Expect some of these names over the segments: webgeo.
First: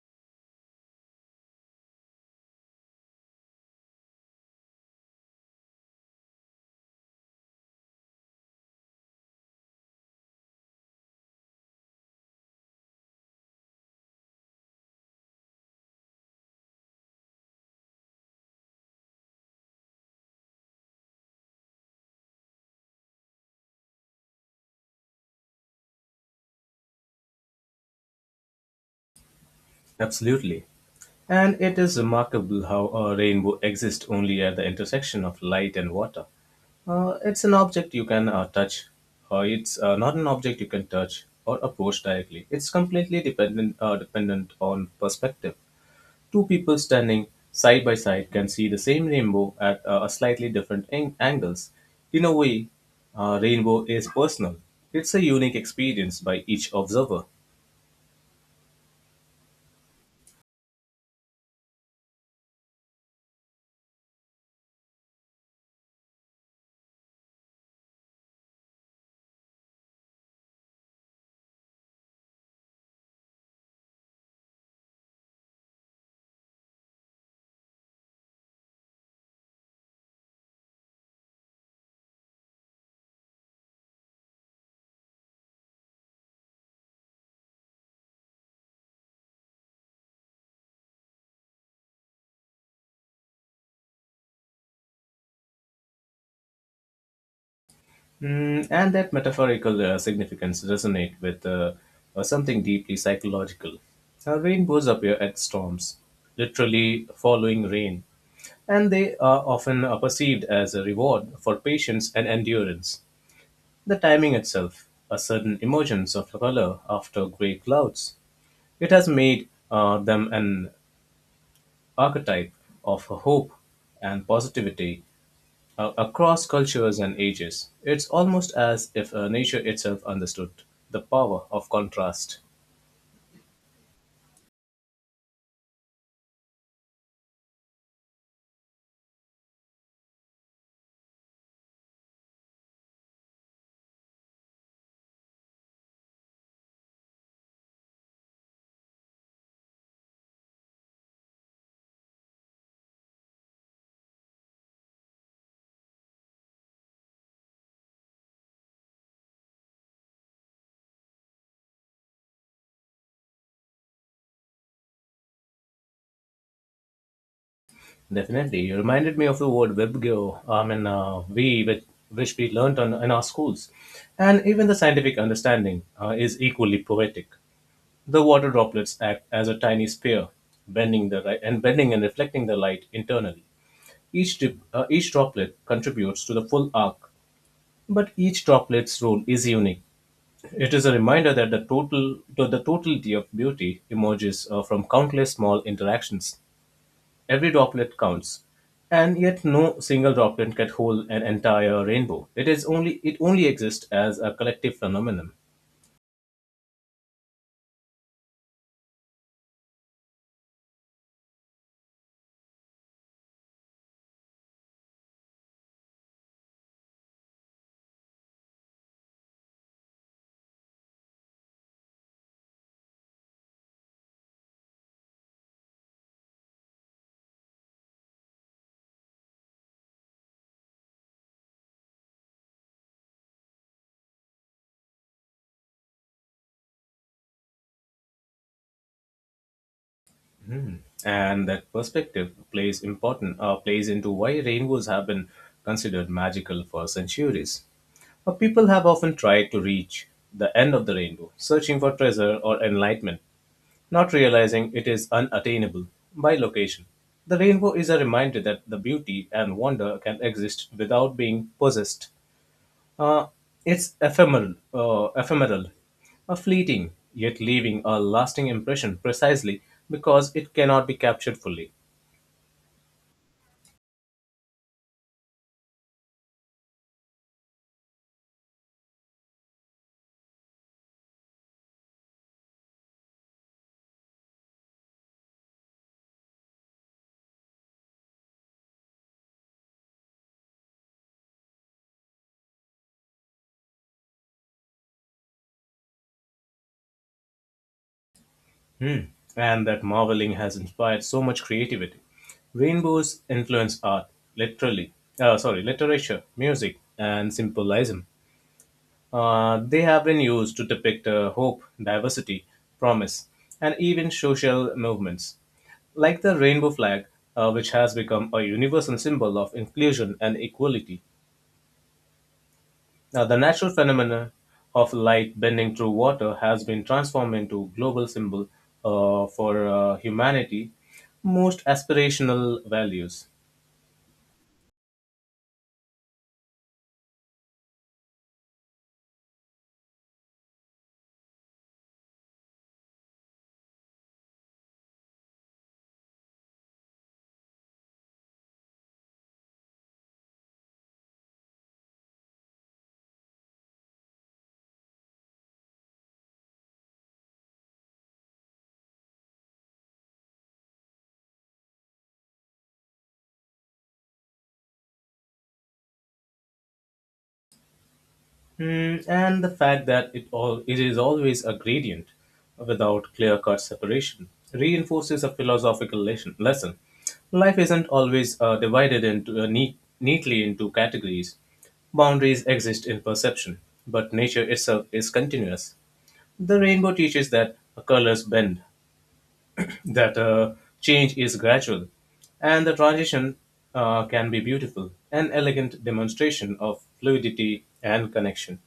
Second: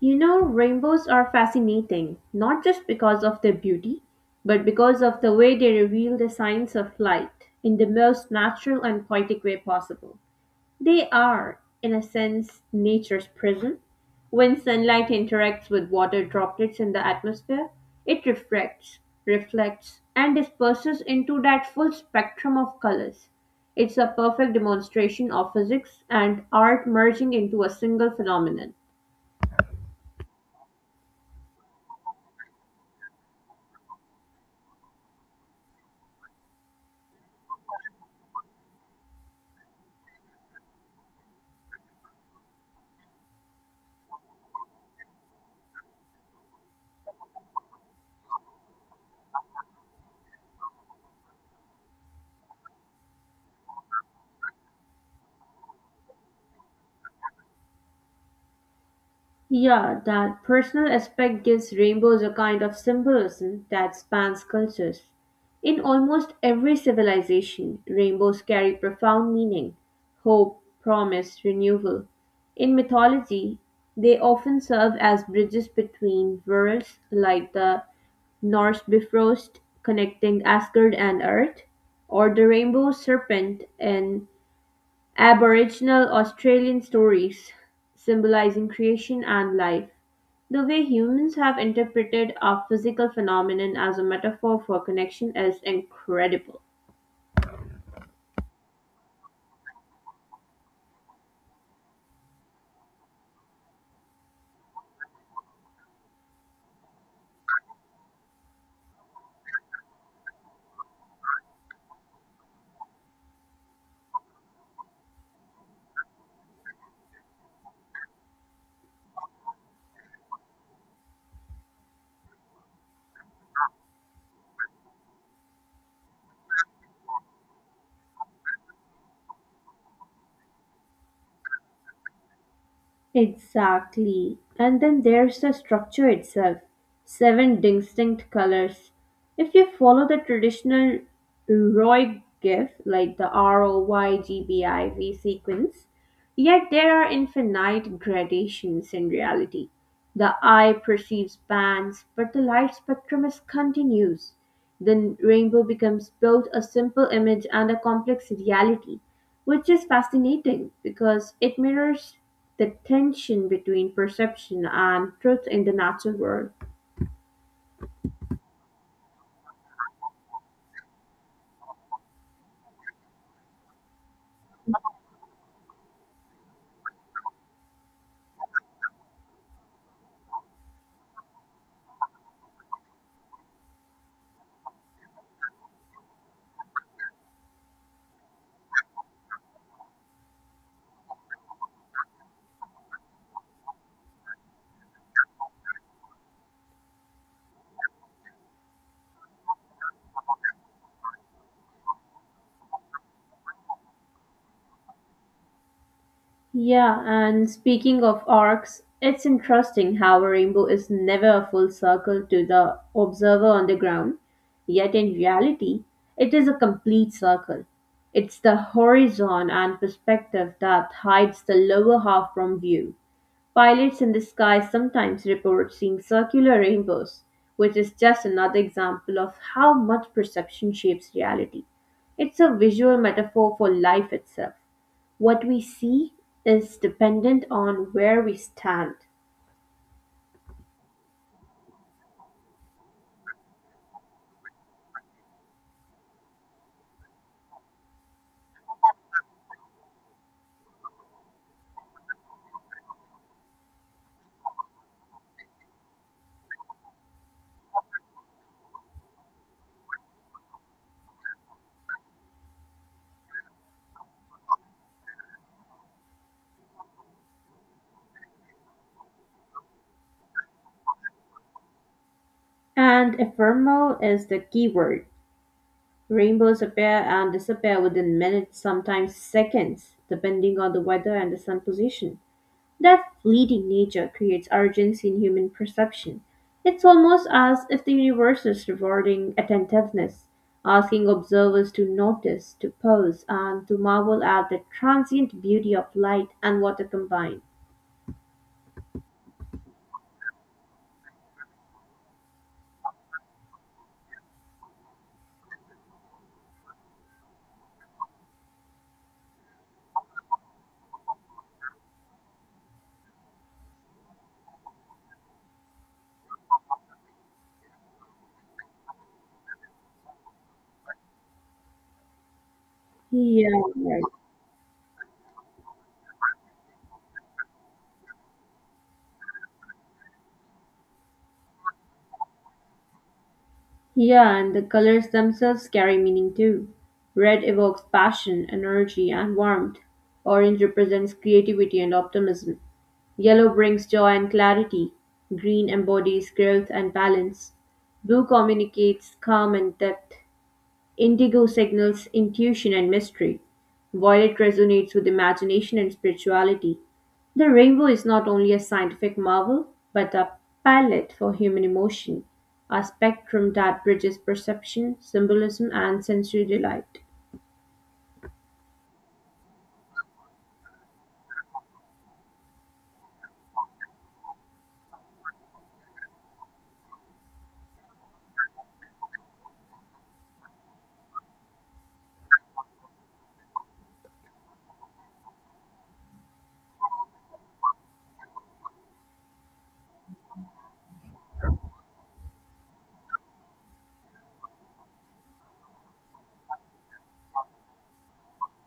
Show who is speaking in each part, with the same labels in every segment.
Speaker 1: You know, rainbows are fascinating, not just because of their beauty, but because of the way they reveal the signs of light in the most natural and poetic way possible. They are, in a sense, nature's prism. When sunlight interacts with water droplets in the atmosphere, it reflects, and disperses into that full spectrum of colors. It's a perfect demonstration of physics and art merging into a single phenomenon.
Speaker 2: Absolutely. And it is remarkable how a rainbow exists only at the intersection of light and water. It's an object you can touch. It's not an object you can touch or approach directly. It's completely dependent dependent on perspective. Two people standing side by side can see the same rainbow at a slightly different angles. In a way, rainbow is personal. It's a unique experience by each observer.
Speaker 1: Yeah, that personal aspect gives rainbows a kind of symbolism that spans cultures. In almost every civilization, rainbows carry profound meaning hope, promise, renewal. In mythology, they often serve as bridges between worlds, like the Norse Bifrost connecting Asgard and Earth, or the rainbow serpent in Aboriginal Australian stories, symbolizing creation and life. The way humans have interpreted our physical phenomenon as a metaphor for connection is incredible.
Speaker 2: Mm, and that metaphorical significance resonate with something deeply psychological. Rainbows appear at storms, literally following rain, and they are often perceived as a reward for patience and endurance. The timing itself, a sudden emergence of color after grey clouds, it has made them an archetype of hope and positivity across cultures and ages. It's almost as if nature itself understood the power of contrast.
Speaker 1: Exactly. And then there's the structure itself seven distinct colors. If you follow the traditional ROI GIF, like the ROYGBIV sequence, yet there are infinite gradations in reality. The eye perceives bands, but the light spectrum is continuous. The rainbow becomes both a simple image and a complex reality which is fascinating because it mirrors the tension between perception and truth in the natural world.
Speaker 2: Definitely, you reminded me of the word "webgeo." I mean, which we learnt on, in our schools, and even the scientific understanding is equally poetic. The water droplets act as a tiny spear, bending the ri- and bending and reflecting the light internally. Each droplet contributes to the full arc, but each droplet's role is unique. It is a reminder that the totality of beauty emerges from countless small interactions. Every droplet counts, and yet no single droplet can hold an entire rainbow. It only exists as a collective phenomenon.
Speaker 1: Yeah, and speaking of arcs, it's interesting how a rainbow is never a full circle to the observer on the ground, yet in reality, it is a complete circle. It's the horizon and perspective that hides the lower half from view. Pilots in the sky sometimes report seeing circular rainbows, which is just another example of how much perception shapes reality. It's a visual metaphor for life itself. What we see is dependent on where we stand.
Speaker 2: Hmm. And that perspective plays into why rainbows have been considered magical for centuries. People have often tried to reach the end of the rainbow, searching for treasure or enlightenment, not realizing it is unattainable by location, the rainbow is a reminder that the beauty and wonder can exist without being possessed. Uh, it's ephemeral, a fleeting, yet leaving a lasting impression precisely because it cannot be captured fully.
Speaker 1: And ephemeral is the key word. Rainbows appear and disappear within minutes, sometimes seconds, depending on the weather and the sun position. That fleeting nature creates urgency in human perception. It's almost as if the universe is rewarding attentiveness, asking observers to notice, to pause, and to marvel at the transient beauty of light and water combined.
Speaker 2: Hmm. And that marveling has inspired so much creativity. Rainbows influence art, literally, sorry, literature, music, and symbolism. They have been used to depict hope, diversity, promise, and even social movements, like the rainbow flag, which has become a universal symbol of inclusion and equality. Now, the
Speaker 1: Yeah,
Speaker 2: natural
Speaker 1: right.
Speaker 2: phenomenon of light bending through water has been transformed into a global symbol for humanity, most aspirational values.
Speaker 1: Yeah, and the colors themselves carry meaning too. Red evokes passion, energy, and warmth. Orange represents creativity and optimism. Yellow brings joy and clarity. Green embodies growth and balance. Blue communicates calm and depth. Indigo signals intuition and mystery. Violet resonates with imagination and spirituality. The rainbow is not only a scientific marvel, but a palette for human emotion, a spectrum that bridges perception, symbolism, and sensory delight.
Speaker 2: Mm, and the fact that it is always a gradient without clear-cut separation reinforces a philosophical lesson. Life isn't always divided into neatly into categories. Boundaries exist in perception, but nature itself is continuous. The rainbow teaches that colors bend, that change is gradual, and the transition can be beautiful, an elegant demonstration of fluidity and connection.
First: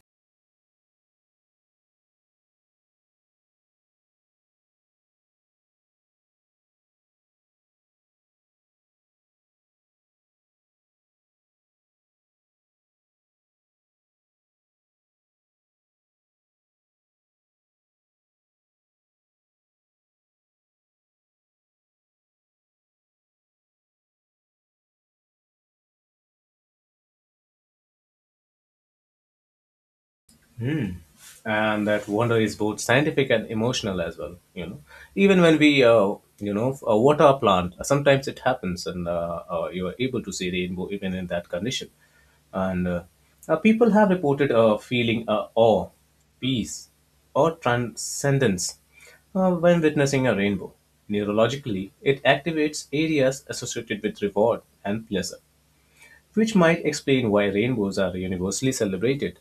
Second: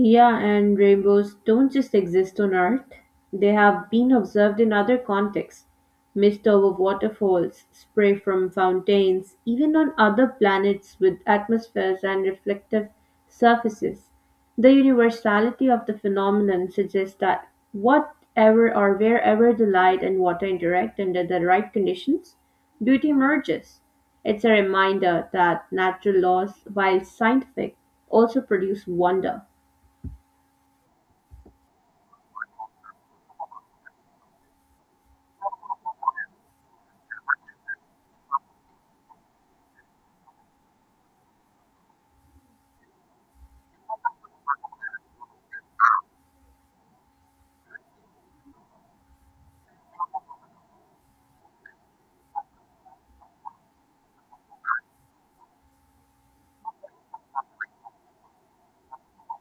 Speaker 1: Yeah, and rainbows don't just exist on Earth, they have been observed in other contexts. Mist over waterfalls, spray from fountains, even on other planets with atmospheres and reflective surfaces. The universality of the phenomenon suggests that whatever or wherever the light and water interact under the right conditions, beauty emerges. It's a reminder that natural laws, while scientific, also produce wonder.
Speaker 2: Hmm. And that wonder is both scientific and emotional as well. You know, even when we, water a plant, sometimes it happens, and you are able to see rainbow even in that condition. And people have reported feeling awe, peace, or transcendence when witnessing a rainbow. Neurologically, it activates areas associated with reward and pleasure, which might explain why rainbows are universally celebrated.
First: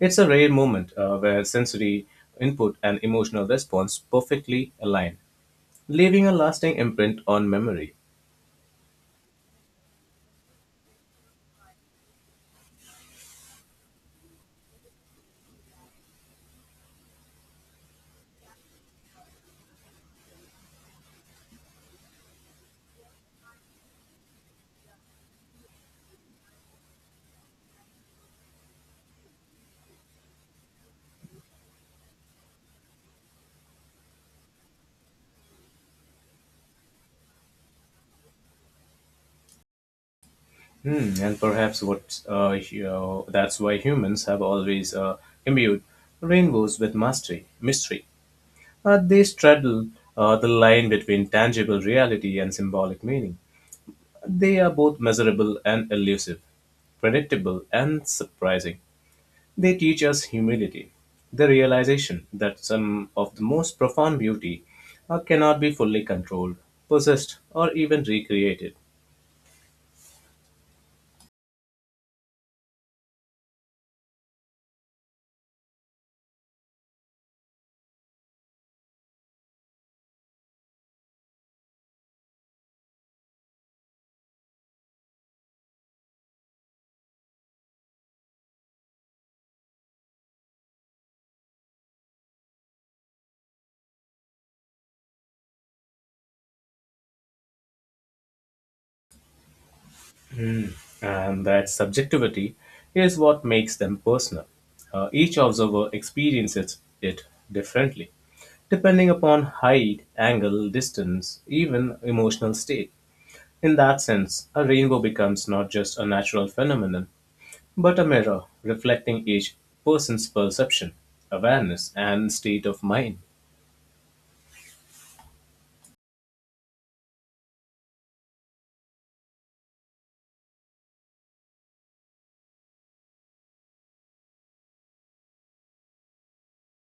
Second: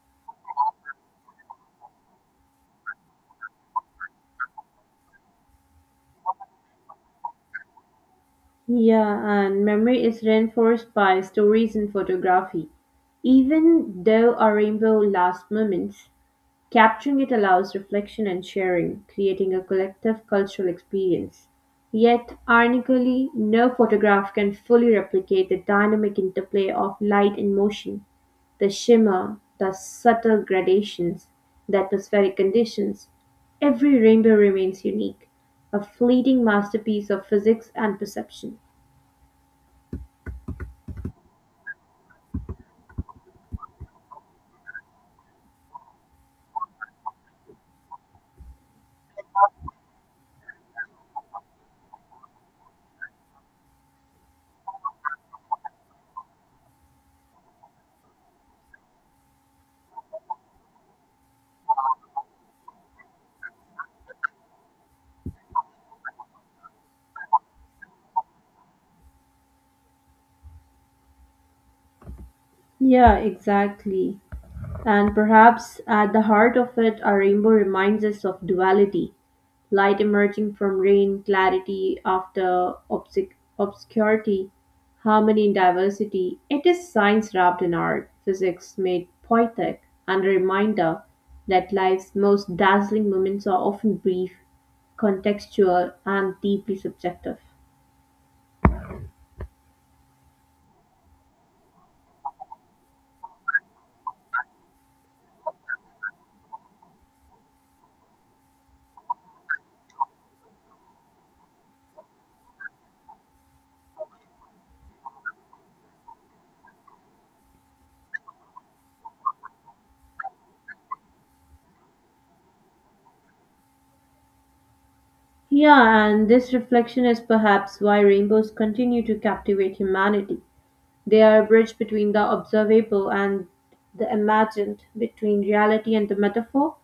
Speaker 2: It's a rare moment where sensory input and emotional response perfectly align, leaving a lasting imprint on memory.
Speaker 1: Yeah, and memory is reinforced by stories and photography. Even though a rainbow lasts moments, capturing it allows reflection and sharing, creating a collective cultural experience. Yet, ironically, no photograph can fully replicate the dynamic interplay of light and motion, the shimmer, the subtle gradations, the atmospheric conditions. Every rainbow remains unique, a fleeting masterpiece of physics and perception.
Speaker 2: Hmm, and perhaps what that's why humans have always imbued rainbows with mystery. They straddle the line between tangible reality and symbolic meaning. They are both measurable and elusive, predictable and surprising. They teach us humility, the realization that some of the most profound beauty cannot be fully controlled, possessed, or even recreated.
Speaker 1: Yeah, exactly. And perhaps at the heart of it, our rainbow reminds us of duality light emerging from rain, clarity after obscurity, harmony in diversity. It is science wrapped in art, physics made poetic, and a reminder that life's most dazzling moments are often brief, contextual, and deeply subjective.
Speaker 2: Mm. And that subjectivity is what makes them personal. Each observer experiences it differently, depending upon height, angle, distance, even emotional state. In that sense, a rainbow becomes not just a natural phenomenon, but a mirror reflecting each person's perception, awareness, and state of mind.
Speaker 1: Yeah, and this reflection is perhaps why rainbows continue to captivate humanity. They are a bridge between the observable and the imagined, between reality and the metaphor.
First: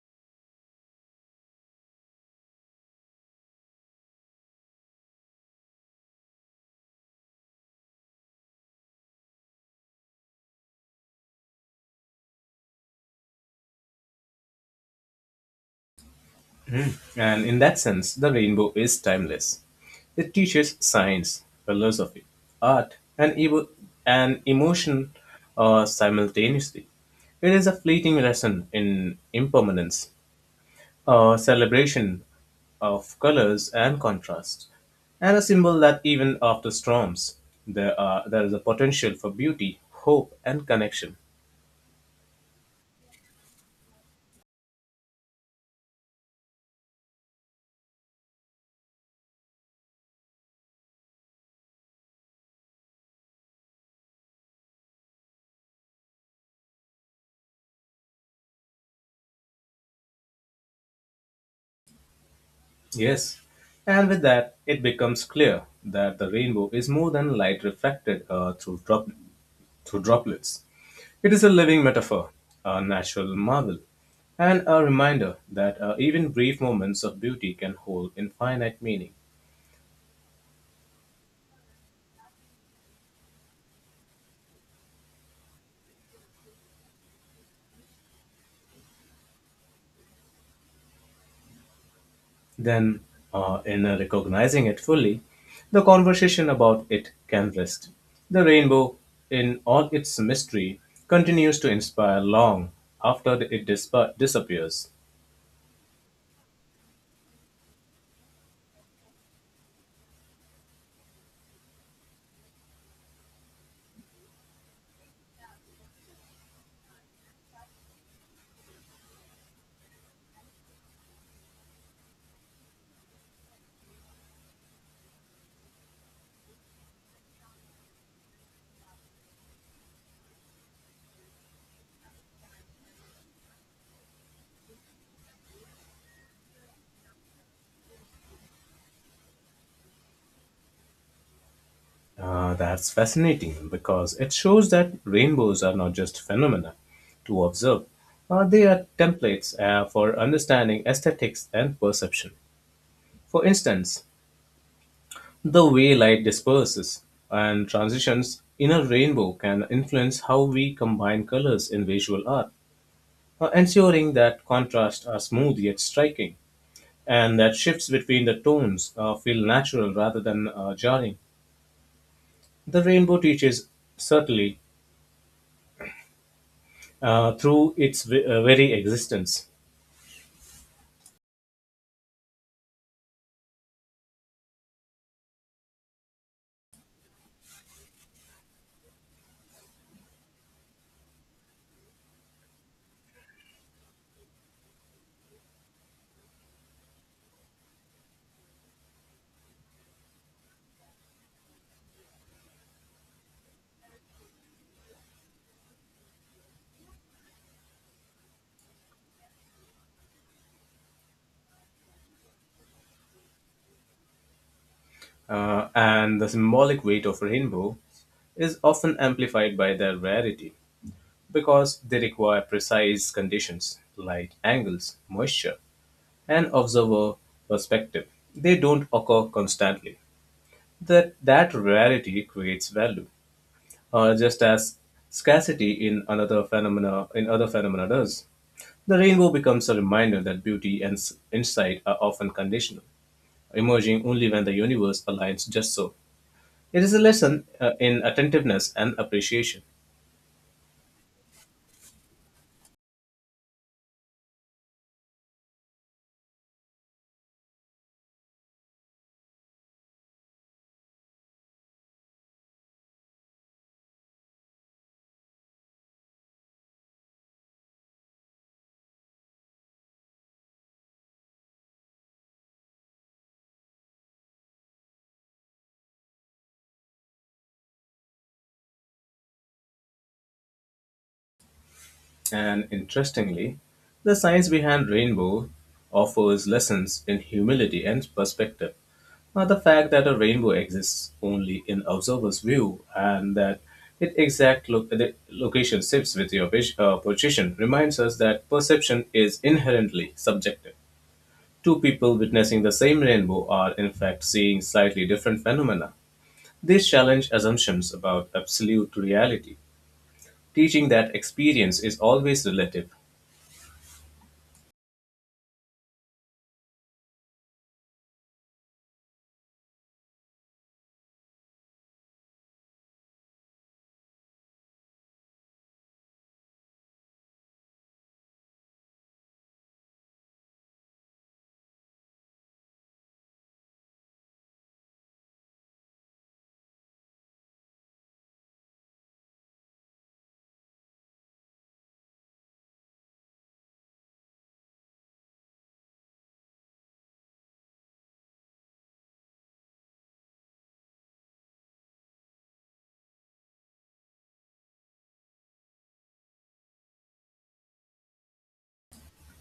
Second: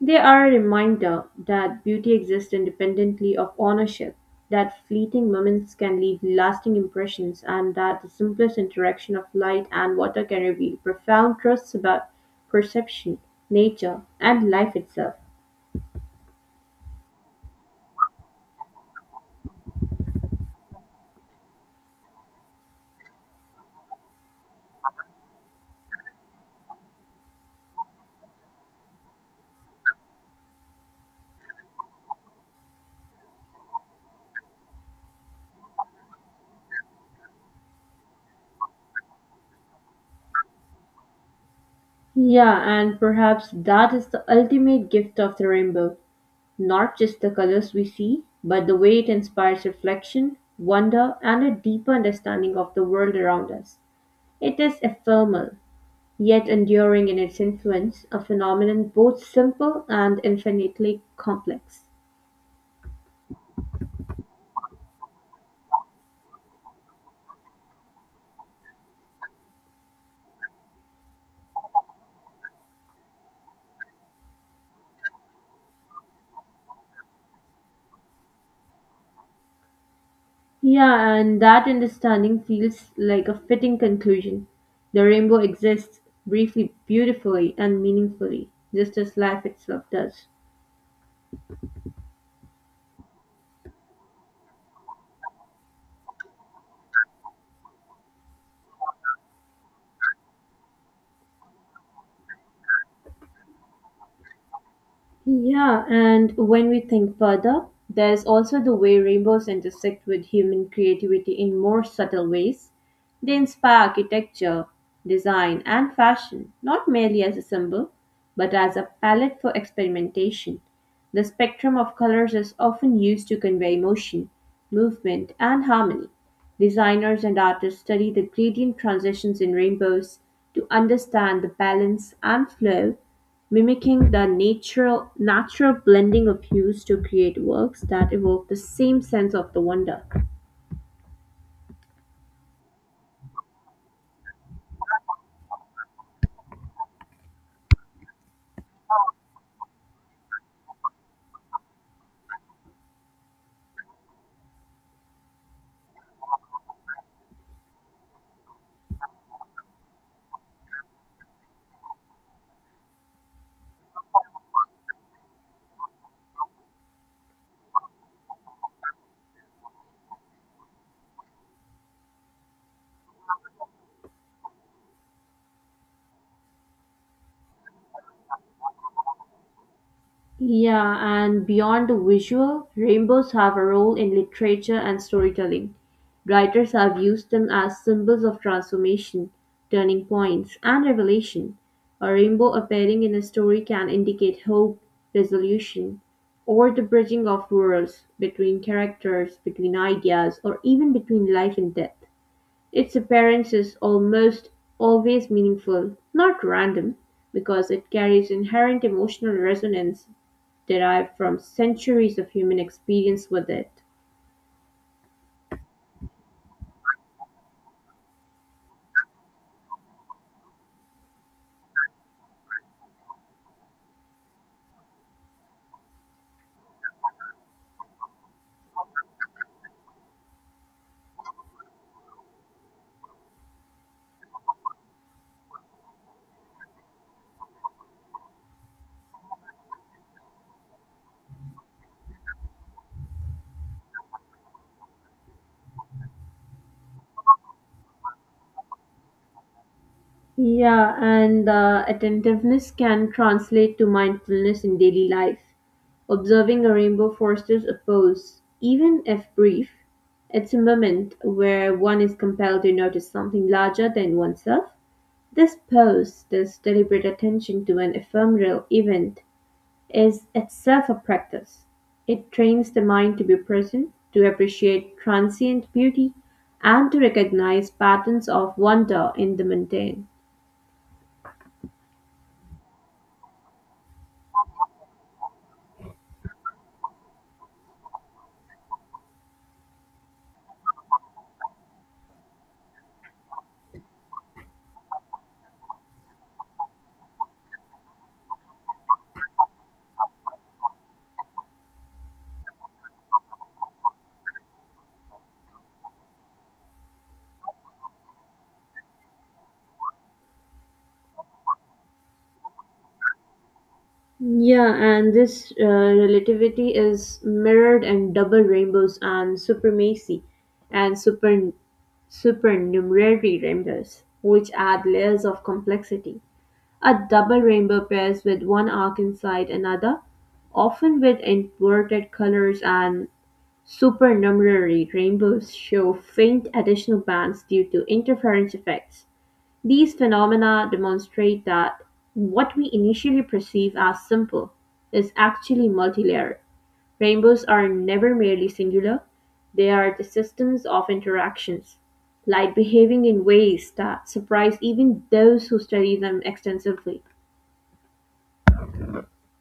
Speaker 1: They are a reminder that beauty exists independently of ownership, that fleeting moments can leave lasting impressions, and that the simplest interaction of light and water can reveal profound truths about perception, nature, and life itself.
Speaker 2: And in that sense, the rainbow is timeless. It teaches science, philosophy, art, and, evo- and emotion simultaneously. It is a fleeting lesson in impermanence, a celebration of colors and contrast, and a symbol that even after storms, there is a potential for beauty, hope, and connection.
Speaker 1: Yeah, and perhaps that is the ultimate gift of the rainbow. Not just the colors we see, but the way it inspires reflection, wonder, and a deeper understanding of the world around us. It is ephemeral, yet enduring in its influence, a phenomenon both simple and infinitely complex.
Speaker 2: Yes, and with that, it becomes clear that the rainbow is more than light reflected through droplets. It is a living metaphor, a natural marvel, and a reminder that even brief moments of beauty can hold infinite meaning.
Speaker 1: Yeah, and that understanding feels like a fitting conclusion. The rainbow exists briefly, beautifully, and meaningfully, just as life itself does.
Speaker 2: Then, in recognizing it fully, the conversation about it can rest. The rainbow, in all its mystery, continues to inspire long after it disappears.
Speaker 1: Yeah, and when we think further, there's also the way rainbows intersect with human creativity in more subtle ways. They inspire architecture, design, and fashion, not merely as a symbol, but as a palette for experimentation. The spectrum of colors is often used to convey emotion, movement, and harmony. Designers and artists study the gradient transitions in rainbows to understand the balance and flow mimicking the natural blending of hues to create works that evoke the same sense of the wonder.
Speaker 2: That's fascinating because it shows that rainbows are not just phenomena to observe. They are templates for understanding aesthetics and perception. For instance, the way light disperses and transitions in a rainbow can influence how we combine colors in visual art, ensuring that contrasts are smooth yet striking, and that shifts between the tones feel natural rather than jarring. The rainbow teaches subtly through its very existence,
Speaker 1: Yeah, and beyond the visual, rainbows have a role in literature and storytelling. Writers have used them as symbols of transformation, turning points, and revelation. A rainbow appearing in a story can indicate hope, resolution, or the bridging of worlds between characters, between ideas, or even between life and death. Its appearance is almost always meaningful, not random, because it carries inherent emotional resonance derived from centuries of human experience with it.
Speaker 2: and the symbolic weight of rainbow is often amplified by their rarity because they require precise conditions light angles, moisture, and observer perspective. They don't occur constantly. That rarity creates value, just as scarcity in another phenomena in other phenomena does. The rainbow becomes a reminder that insight are often conditional emerging only when the universe aligns just so. It is a lesson in attentiveness and appreciation.
Speaker 1: Yeah, and attentiveness can translate to mindfulness in daily life. Observing a rainbow fosters a pause, even if brief. It's a moment where one is compelled to notice something larger than oneself. This pause, this deliberate attention to an ephemeral event, is itself a practice; it trains the mind to be present, to appreciate transient beauty, and to recognize patterns of wonder in the mundane.
Speaker 2: And interestingly, the science behind rainbow offers lessons in humility and perspective. Now, the fact that a rainbow exists only in observer's view and that the location shifts with your position reminds us that perception is inherently subjective. Two people witnessing the same rainbow are, in fact, seeing slightly different phenomena. These challenge assumptions about absolute reality, teaching that experience is always relative
Speaker 1: Yeah, and this relativity is mirrored in double rainbows and supremacy and supernumerary rainbows, which add layers of complexity. A double rainbow pairs with one arc inside another, often with inverted colors, and supernumerary rainbows show faint additional bands due to interference effects; these phenomena demonstrate that what we initially perceive as simple is actually multilayered. Rainbows are never merely singular, they are the systems of interactions, light behaving in ways that surprise even those who study them extensively.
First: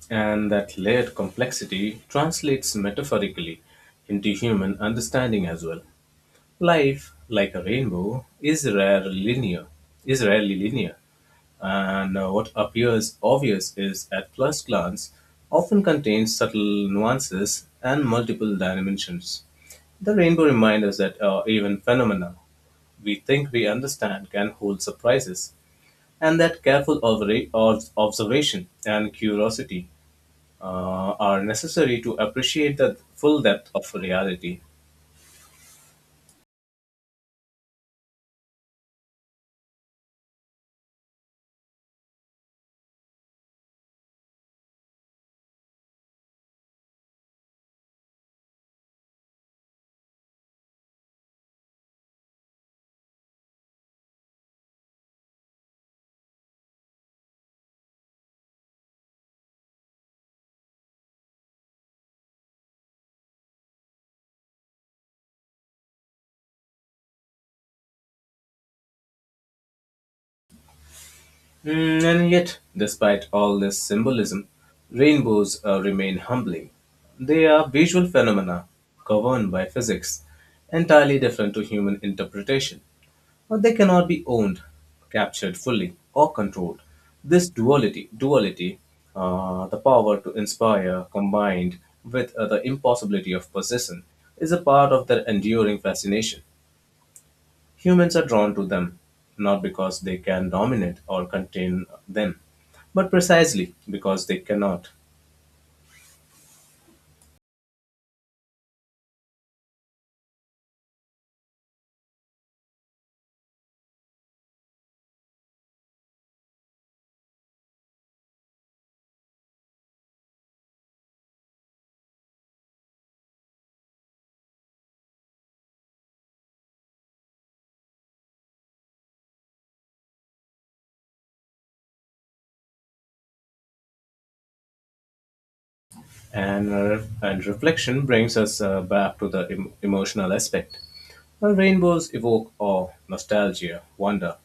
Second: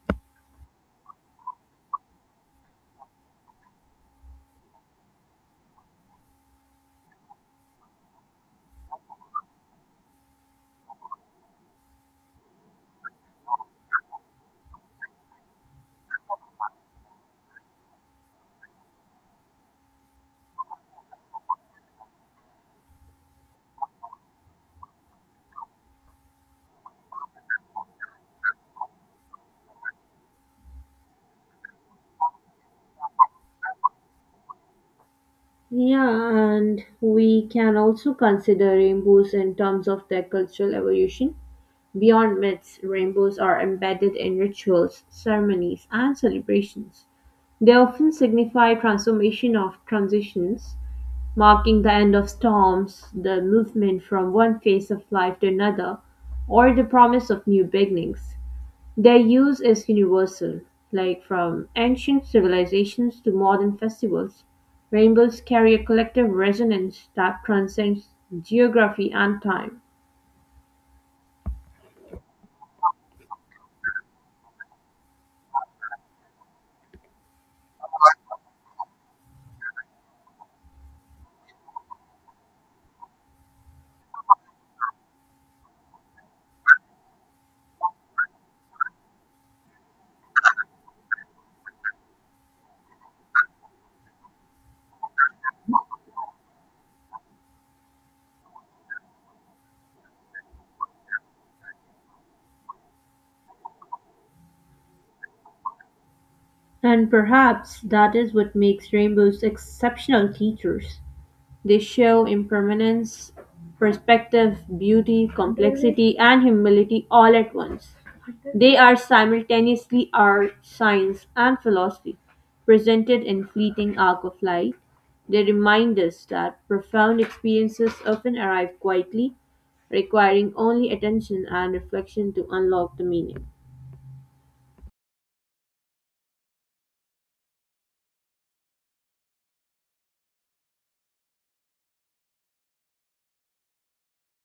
Speaker 2: and that layered complexity translates metaphorically into human understanding as well. Life, like a rainbow, is rarely linear, and what appears obvious is at first glance often contains subtle nuances and multiple dimensions. The rainbow reminds us that even phenomena we think we understand can hold surprises, and that careful observation and curiosity are necessary to appreciate the full depth of reality.
Speaker 1: Yeah, and we can also consider rainbows in terms of their cultural evolution. Beyond myths, rainbows are embedded in rituals, ceremonies, and celebrations. They often signify transformation of transitions, marking the end of storms, the movement from one phase of life to another, or the promise of new beginnings. Their use is universal, like from ancient civilizations to modern festivals. Rainbows carry a collective resonance that transcends geography and time.
Speaker 2: Mm, and yet, despite all this symbolism, rainbows remain humbling. They are visual phenomena governed by physics, entirely different to human interpretation, but they cannot be owned, captured fully, or controlled. This duality, the power to inspire combined with the impossibility of possession, is a part of their enduring fascination. Humans are drawn to them not because they can dominate or contain them, but precisely because they cannot.
Speaker 1: And perhaps that is what makes rainbows exceptional teachers. They show impermanence, perspective, beauty, complexity, and humility all at once. They are simultaneously art, science, and philosophy, presented in fleeting arc of light. They remind us that profound experiences often arrive quietly, requiring only attention and reflection to unlock the meaning.
Speaker 2: And reflection brings us back to the emotional aspect. While rainbows evoke awe, nostalgia, wonder,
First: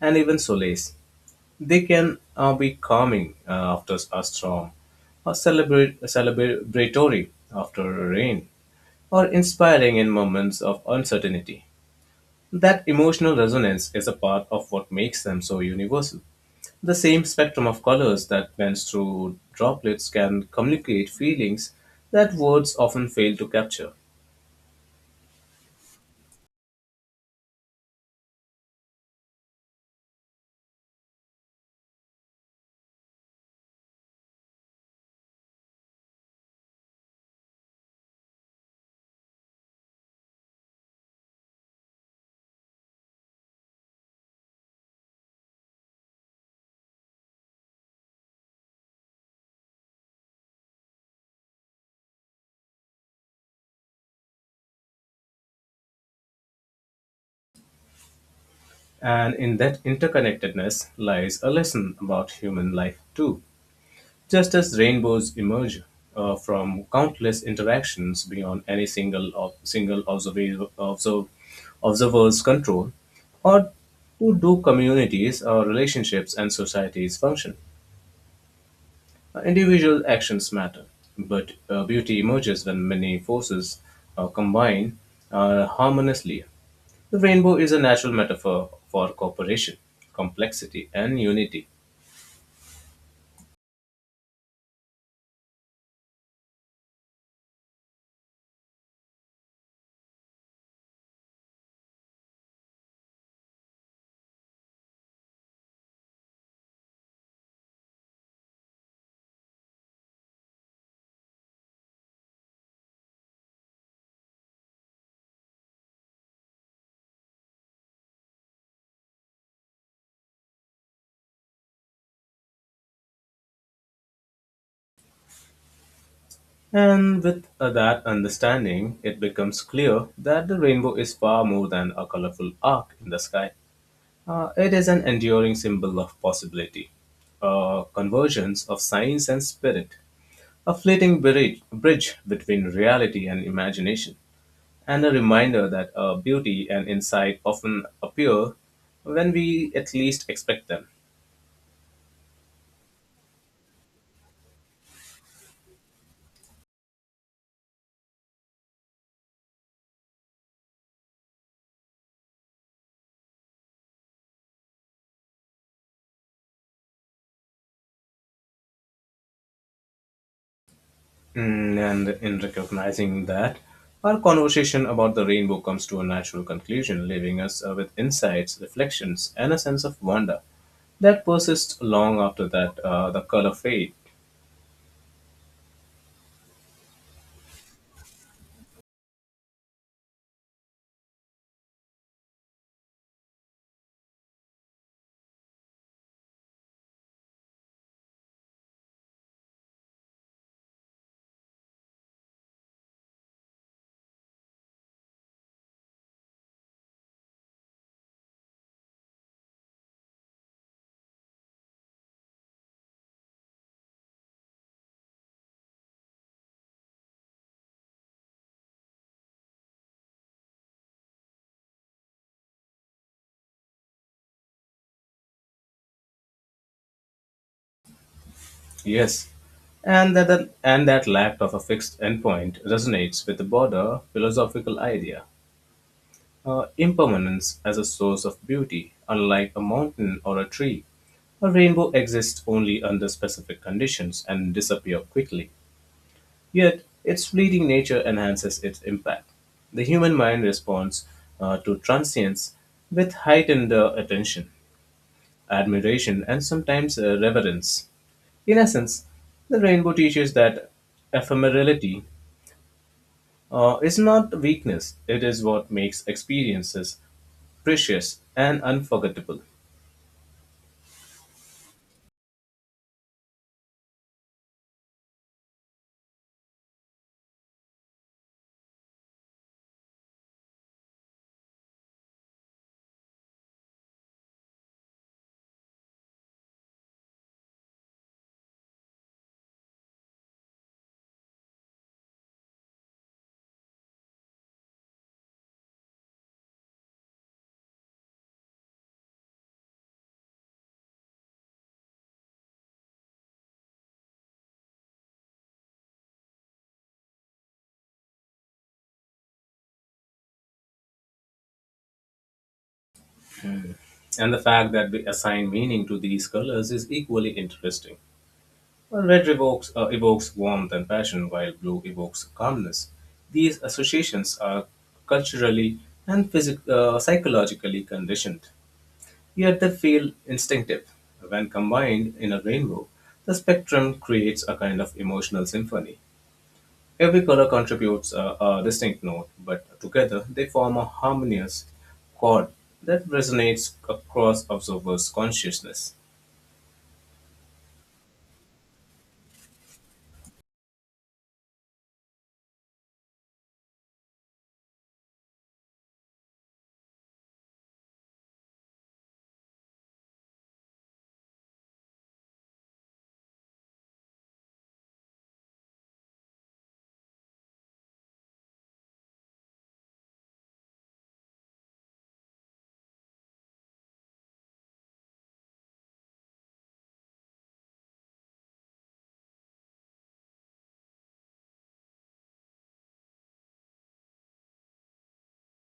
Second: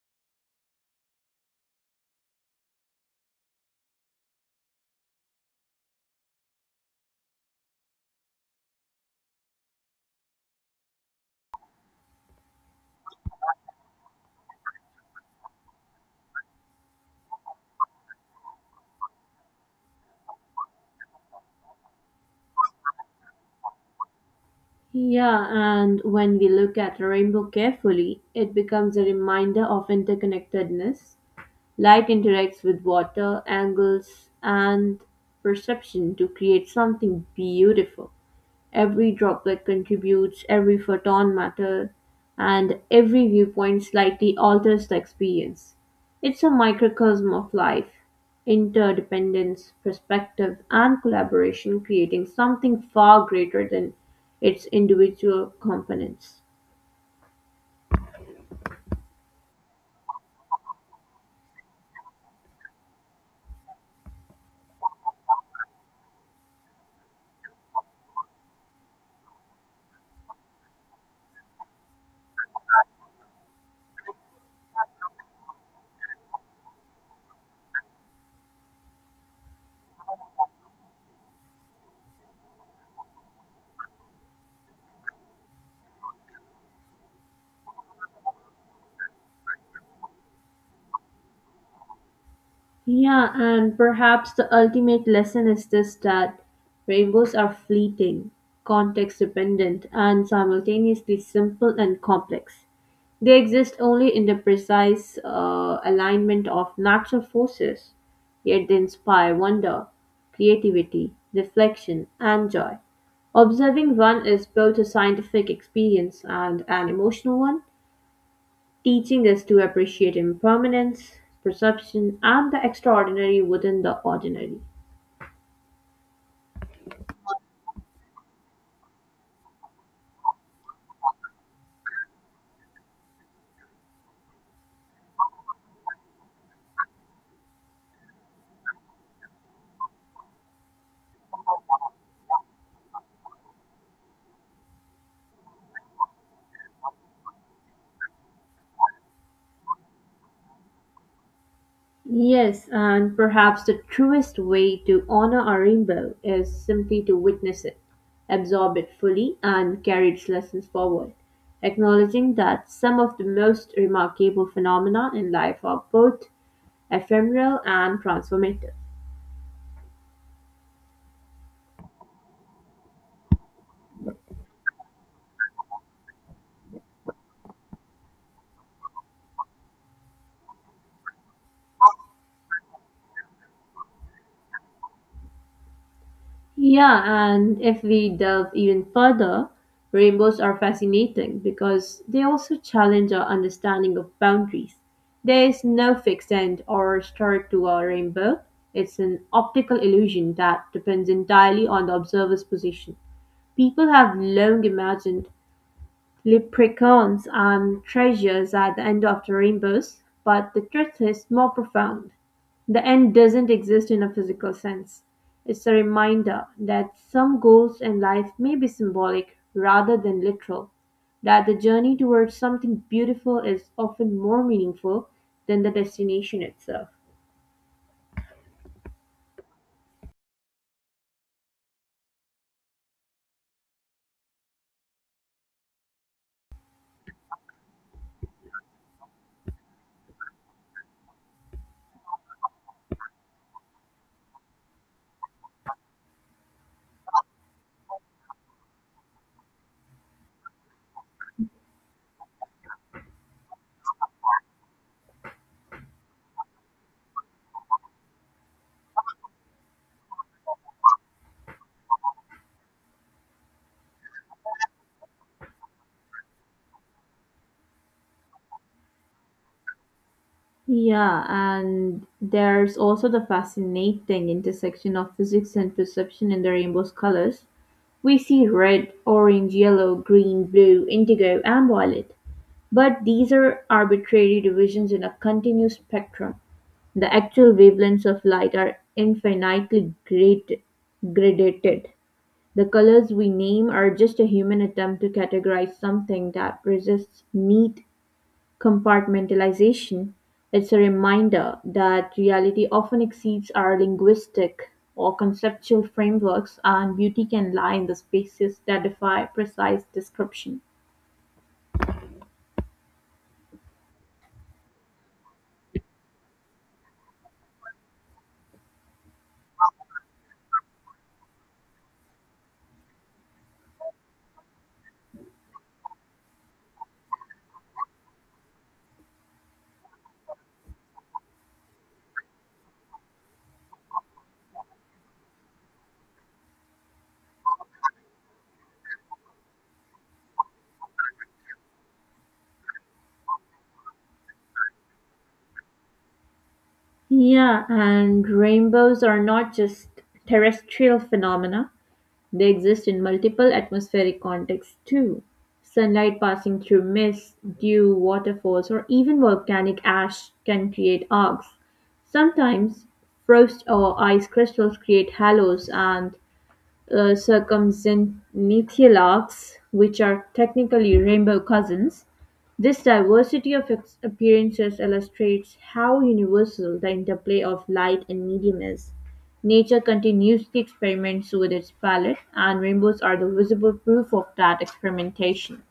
Speaker 2: and even solace, they can be calming after a storm, or celebratory after a rain, or inspiring in moments of uncertainty. That emotional resonance is a part of what makes them so universal. The same spectrum of colors that bends through droplets can communicate feelings that words often fail to capture.
Speaker 1: Yeah, and when we look at a rainbow carefully, it becomes a reminder of interconnectedness. Light interacts with water, angles, and perception to create something beautiful. Every droplet contributes, every photon matters, and every viewpoint slightly alters the experience. It's a microcosm of life, interdependence, perspective, and collaboration, creating something far greater than its individual components.
Speaker 2: And in that interconnectedness lies a lesson about human life, too. Just as rainbows emerge from countless interactions beyond any single observer's control, or who do communities or relationships and societies function. Individual actions matter, but beauty emerges when many forces combine harmoniously. The rainbow is a natural metaphor for cooperation, complexity, and unity.
Speaker 1: Yeah, and perhaps the ultimate lesson is this, that rainbows are fleeting, context dependent, and simultaneously simple and complex. They exist only in the precise alignment of natural forces, yet they inspire wonder, creativity, reflection, and joy. Observing one is both a scientific experience and an emotional one, teaching us to appreciate impermanence, perception, and the extraordinary within the ordinary.
Speaker 2: And with that understanding, it becomes clear that the rainbow is far more than a colorful arc in the sky. It is an enduring symbol of possibility, a convergence of science and spirit, a fleeting bridge between reality and imagination, and a reminder that beauty and insight often appear when we at least expect them.
Speaker 1: Yes, and perhaps the truest way to honor our rainbow is simply to witness it, absorb it fully, and carry its lessons forward, acknowledging that some of the most remarkable phenomena in life are both ephemeral and transformative.
Speaker 2: Mm, and in recognizing that, our conversation about the rainbow comes to a natural conclusion, leaving us with insights, reflections, and a sense of wonder that persists long after that the color fade.
Speaker 1: Yeah, and if we delve even further, rainbows are fascinating because they also challenge our understanding of boundaries. There is no fixed end or start to a rainbow. It's an optical illusion that depends entirely on the observer's position. People have long imagined leprechauns and treasures at the end of the rainbows, but the truth is more profound. The end doesn't exist in a physical sense. It's a reminder that some goals in life may be symbolic rather than literal, that the journey towards something beautiful is often more meaningful than the destination itself.
Speaker 2: Yes, and that lack of a fixed endpoint resonates with the broader philosophical idea impermanence as a source of beauty. Unlike a mountain or a tree, a rainbow exists only under specific conditions and disappears quickly. Yet, its fleeting nature enhances its impact. The human mind responds to transience with heightened attention, admiration, and sometimes reverence. In essence, the rainbow teaches that ephemerality is not weakness, it is what makes experiences precious and unforgettable.
Speaker 1: Yeah, and there's also the fascinating intersection of physics and perception in the rainbow's colors. We see red, orange, yellow, green, blue, indigo, and violet, but these are arbitrary divisions in a continuous spectrum. The actual wavelengths of light are infinitely great, gradated. The colors we name are just a human attempt to categorize something that resists neat compartmentalization. It's a reminder that reality often exceeds our linguistic or conceptual frameworks, and beauty can lie in the spaces that defy precise description.
Speaker 2: And the fact that we assign meaning to these colors is equally interesting. While red evokes warmth and passion, while blue evokes calmness. These associations are culturally and psychologically conditioned, yet they feel instinctive. When combined in a rainbow, the spectrum creates a kind of emotional symphony. Every color contributes a distinct note, but together they form a harmonious chord that resonates across observers' consciousness.
Speaker 1: Yeah, and rainbows are not just terrestrial phenomena. They exist in multiple atmospheric contexts too: sunlight passing through mist, dew, waterfalls, or even volcanic ash can create arcs. Sometimes frost or ice crystals create halos, and circumzenithial arcs, which are technically rainbow cousins. This diversity of appearances illustrates how universal the interplay of light and medium is. Nature continuously experiments with its palette, and rainbows are the visible proof of that experimentation.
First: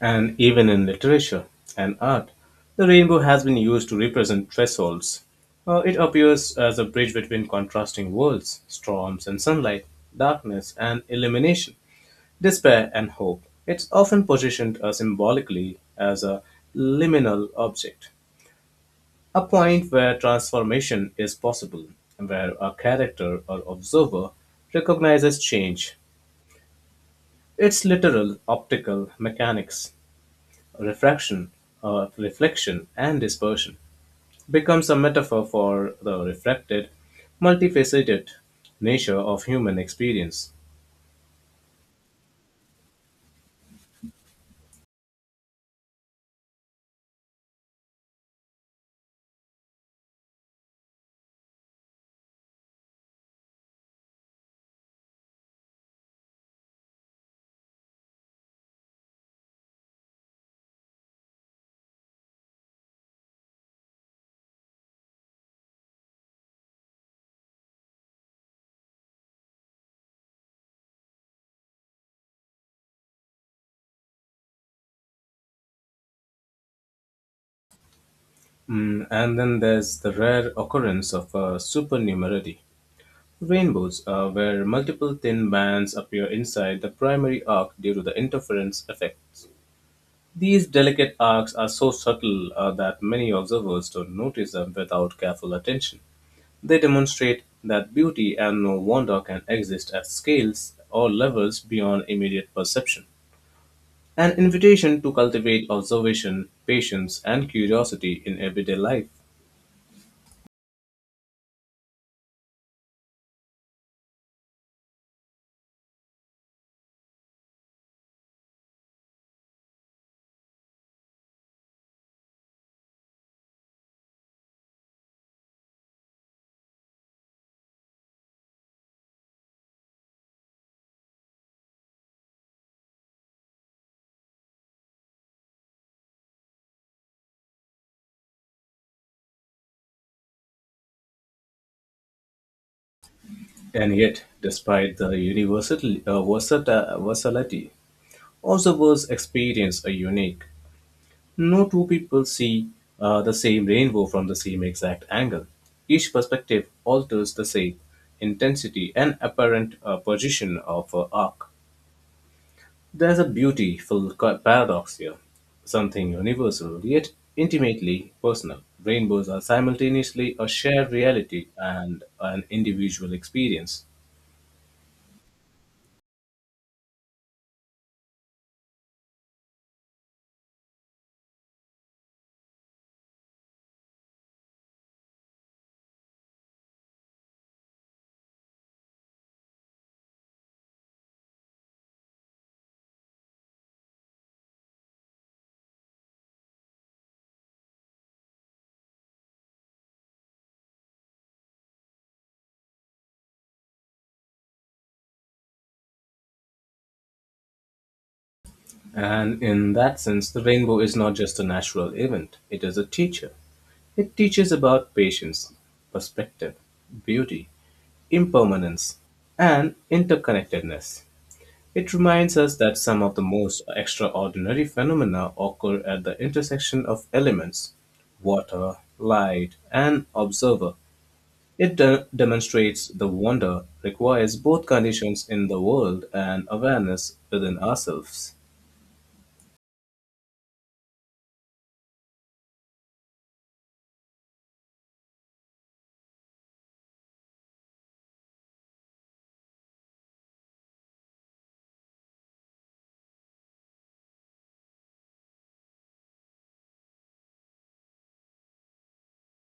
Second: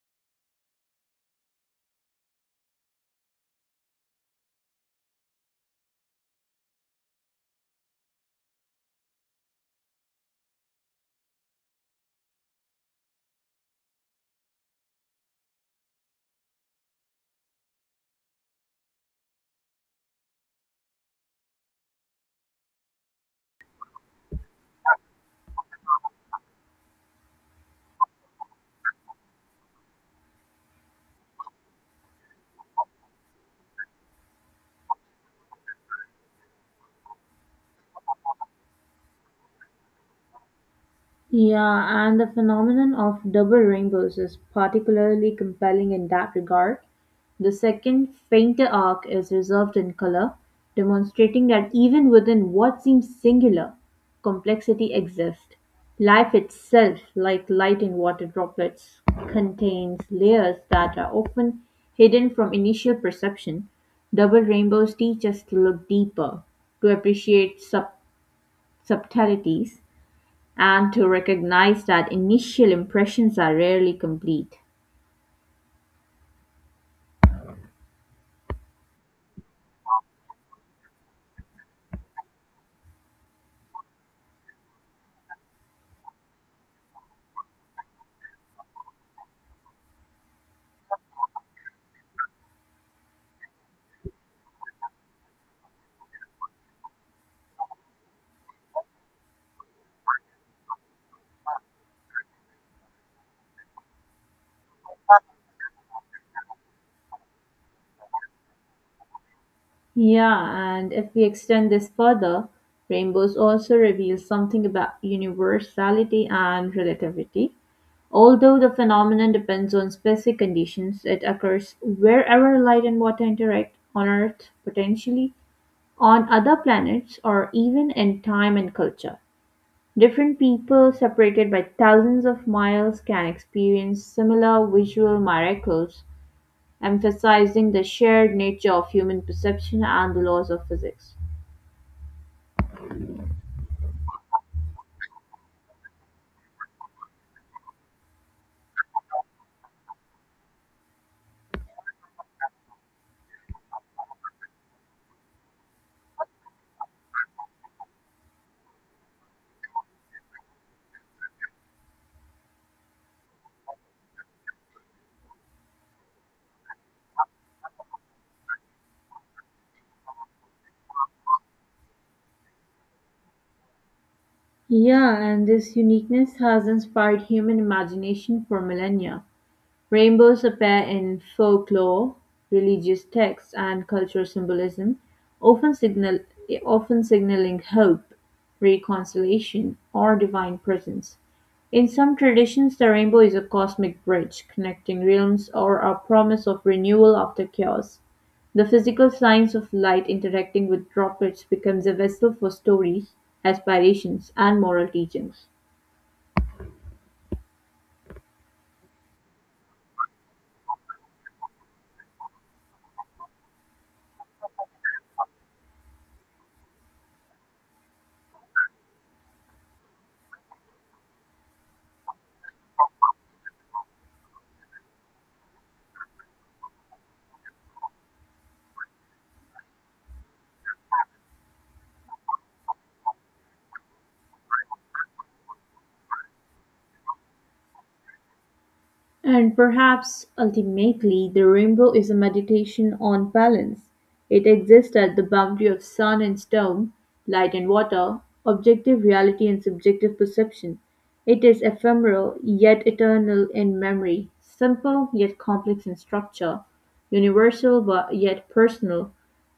Speaker 2: And even in literature and art, the rainbow has been used to represent thresholds. It appears as a bridge between contrasting worlds, storms and sunlight, darkness and illumination, despair and hope. It's often positioned symbolically as a liminal object, a point where transformation is possible, where a character or observer recognizes change, its literal optical mechanics, refraction, reflection, and dispersion, becomes a metaphor for the reflected, multifaceted nature of human experience.
Speaker 1: Yeah, and the phenomenon of double rainbows is particularly compelling in that regard. The second, fainter arc is reserved in color, demonstrating that even within what seems singular, complexity exists. Life itself, like light in water droplets, contains layers that are often hidden from initial perception. Double rainbows teach us to look deeper, to appreciate subtleties, and to recognize that initial impressions are rarely complete.
Speaker 2: Mm, and then there's the rare occurrence of a supernumerary. Rainbows, where multiple thin bands appear inside the primary arc due to the interference effects. These delicate arcs are so subtle that many observers don't notice them without careful attention. They demonstrate that beauty and no wonder can exist at scales or levels beyond immediate perception. An invitation to cultivate observation, patience, and curiosity in everyday life.
Speaker 1: Yeah, and if we extend this further, rainbows also reveal something about universality and relativity. Although the phenomenon depends on specific conditions, it occurs wherever light and water interact on Earth, potentially on other planets, or even in time and culture. Different people separated by thousands of miles can experience similar visual miracles emphasizing the shared nature of human perception and the laws of physics.
Speaker 2: And yet, despite the universality, versatility, observers experience a unique, no two people see the same rainbow from the same exact angle. Each perspective alters the shape, intensity, and apparent position of an arc. There's a beautiful paradox here, something universal yet intimately personal. Rainbows are simultaneously a shared reality and an individual experience.
Speaker 1: Yeah, and this uniqueness has inspired human imagination for millennia. Rainbows appear in folklore, religious texts, and cultural symbolism, often signal often signaling hope, reconciliation, or divine presence. In some traditions, the rainbow is a cosmic bridge connecting realms or a promise of renewal after chaos. The physical signs of light interacting with droplets becomes a vessel for stories, aspirations, and moral teachings.
Speaker 2: And in that sense, the rainbow is not just a natural event, it is a teacher. It teaches about patience, perspective, beauty, impermanence, and interconnectedness. It reminds us that some of the most extraordinary phenomena occur at the intersection of elements water, light, and observer. It demonstrates the wonder requires both conditions in the world and awareness within ourselves.
Speaker 1: And perhaps ultimately, the rainbow is a meditation on balance. It exists at the boundary of sun and storm, light and water, objective reality and subjective perception. It is ephemeral yet eternal in memory, simple yet complex in structure, universal but yet personal.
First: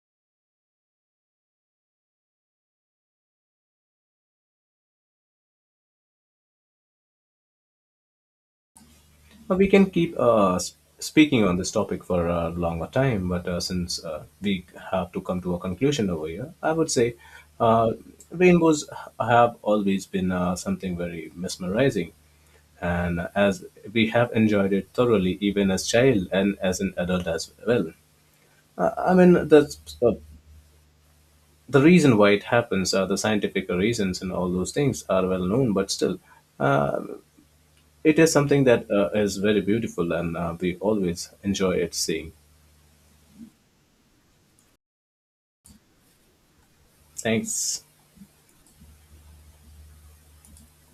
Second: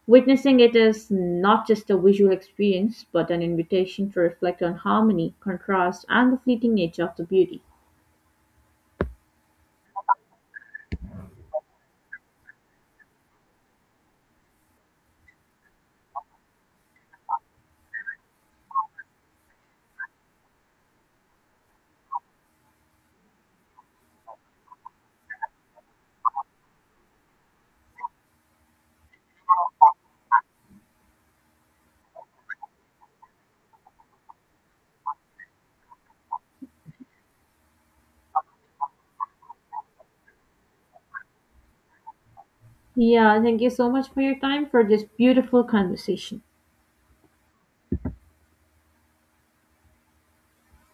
Speaker 1: Witnessing it is not just a visual experience but an invitation to reflect on harmony, contrast, and the fleeting nature of the beauty.
Speaker 2: We can keep speaking on this topic for a longer time, but since we have to come to a conclusion over here, I would say uh, rainbows have always been something very mesmerizing. And as we have enjoyed it thoroughly, even as child and as an adult as well. I mean, that's the reason why it happens, the scientific reasons and all those things are well known, but still, uh, it is something that is very beautiful and we always enjoy it seeing.
Speaker 1: Yeah, thank you so much for your time for this beautiful conversation.
Speaker 2: Thanks.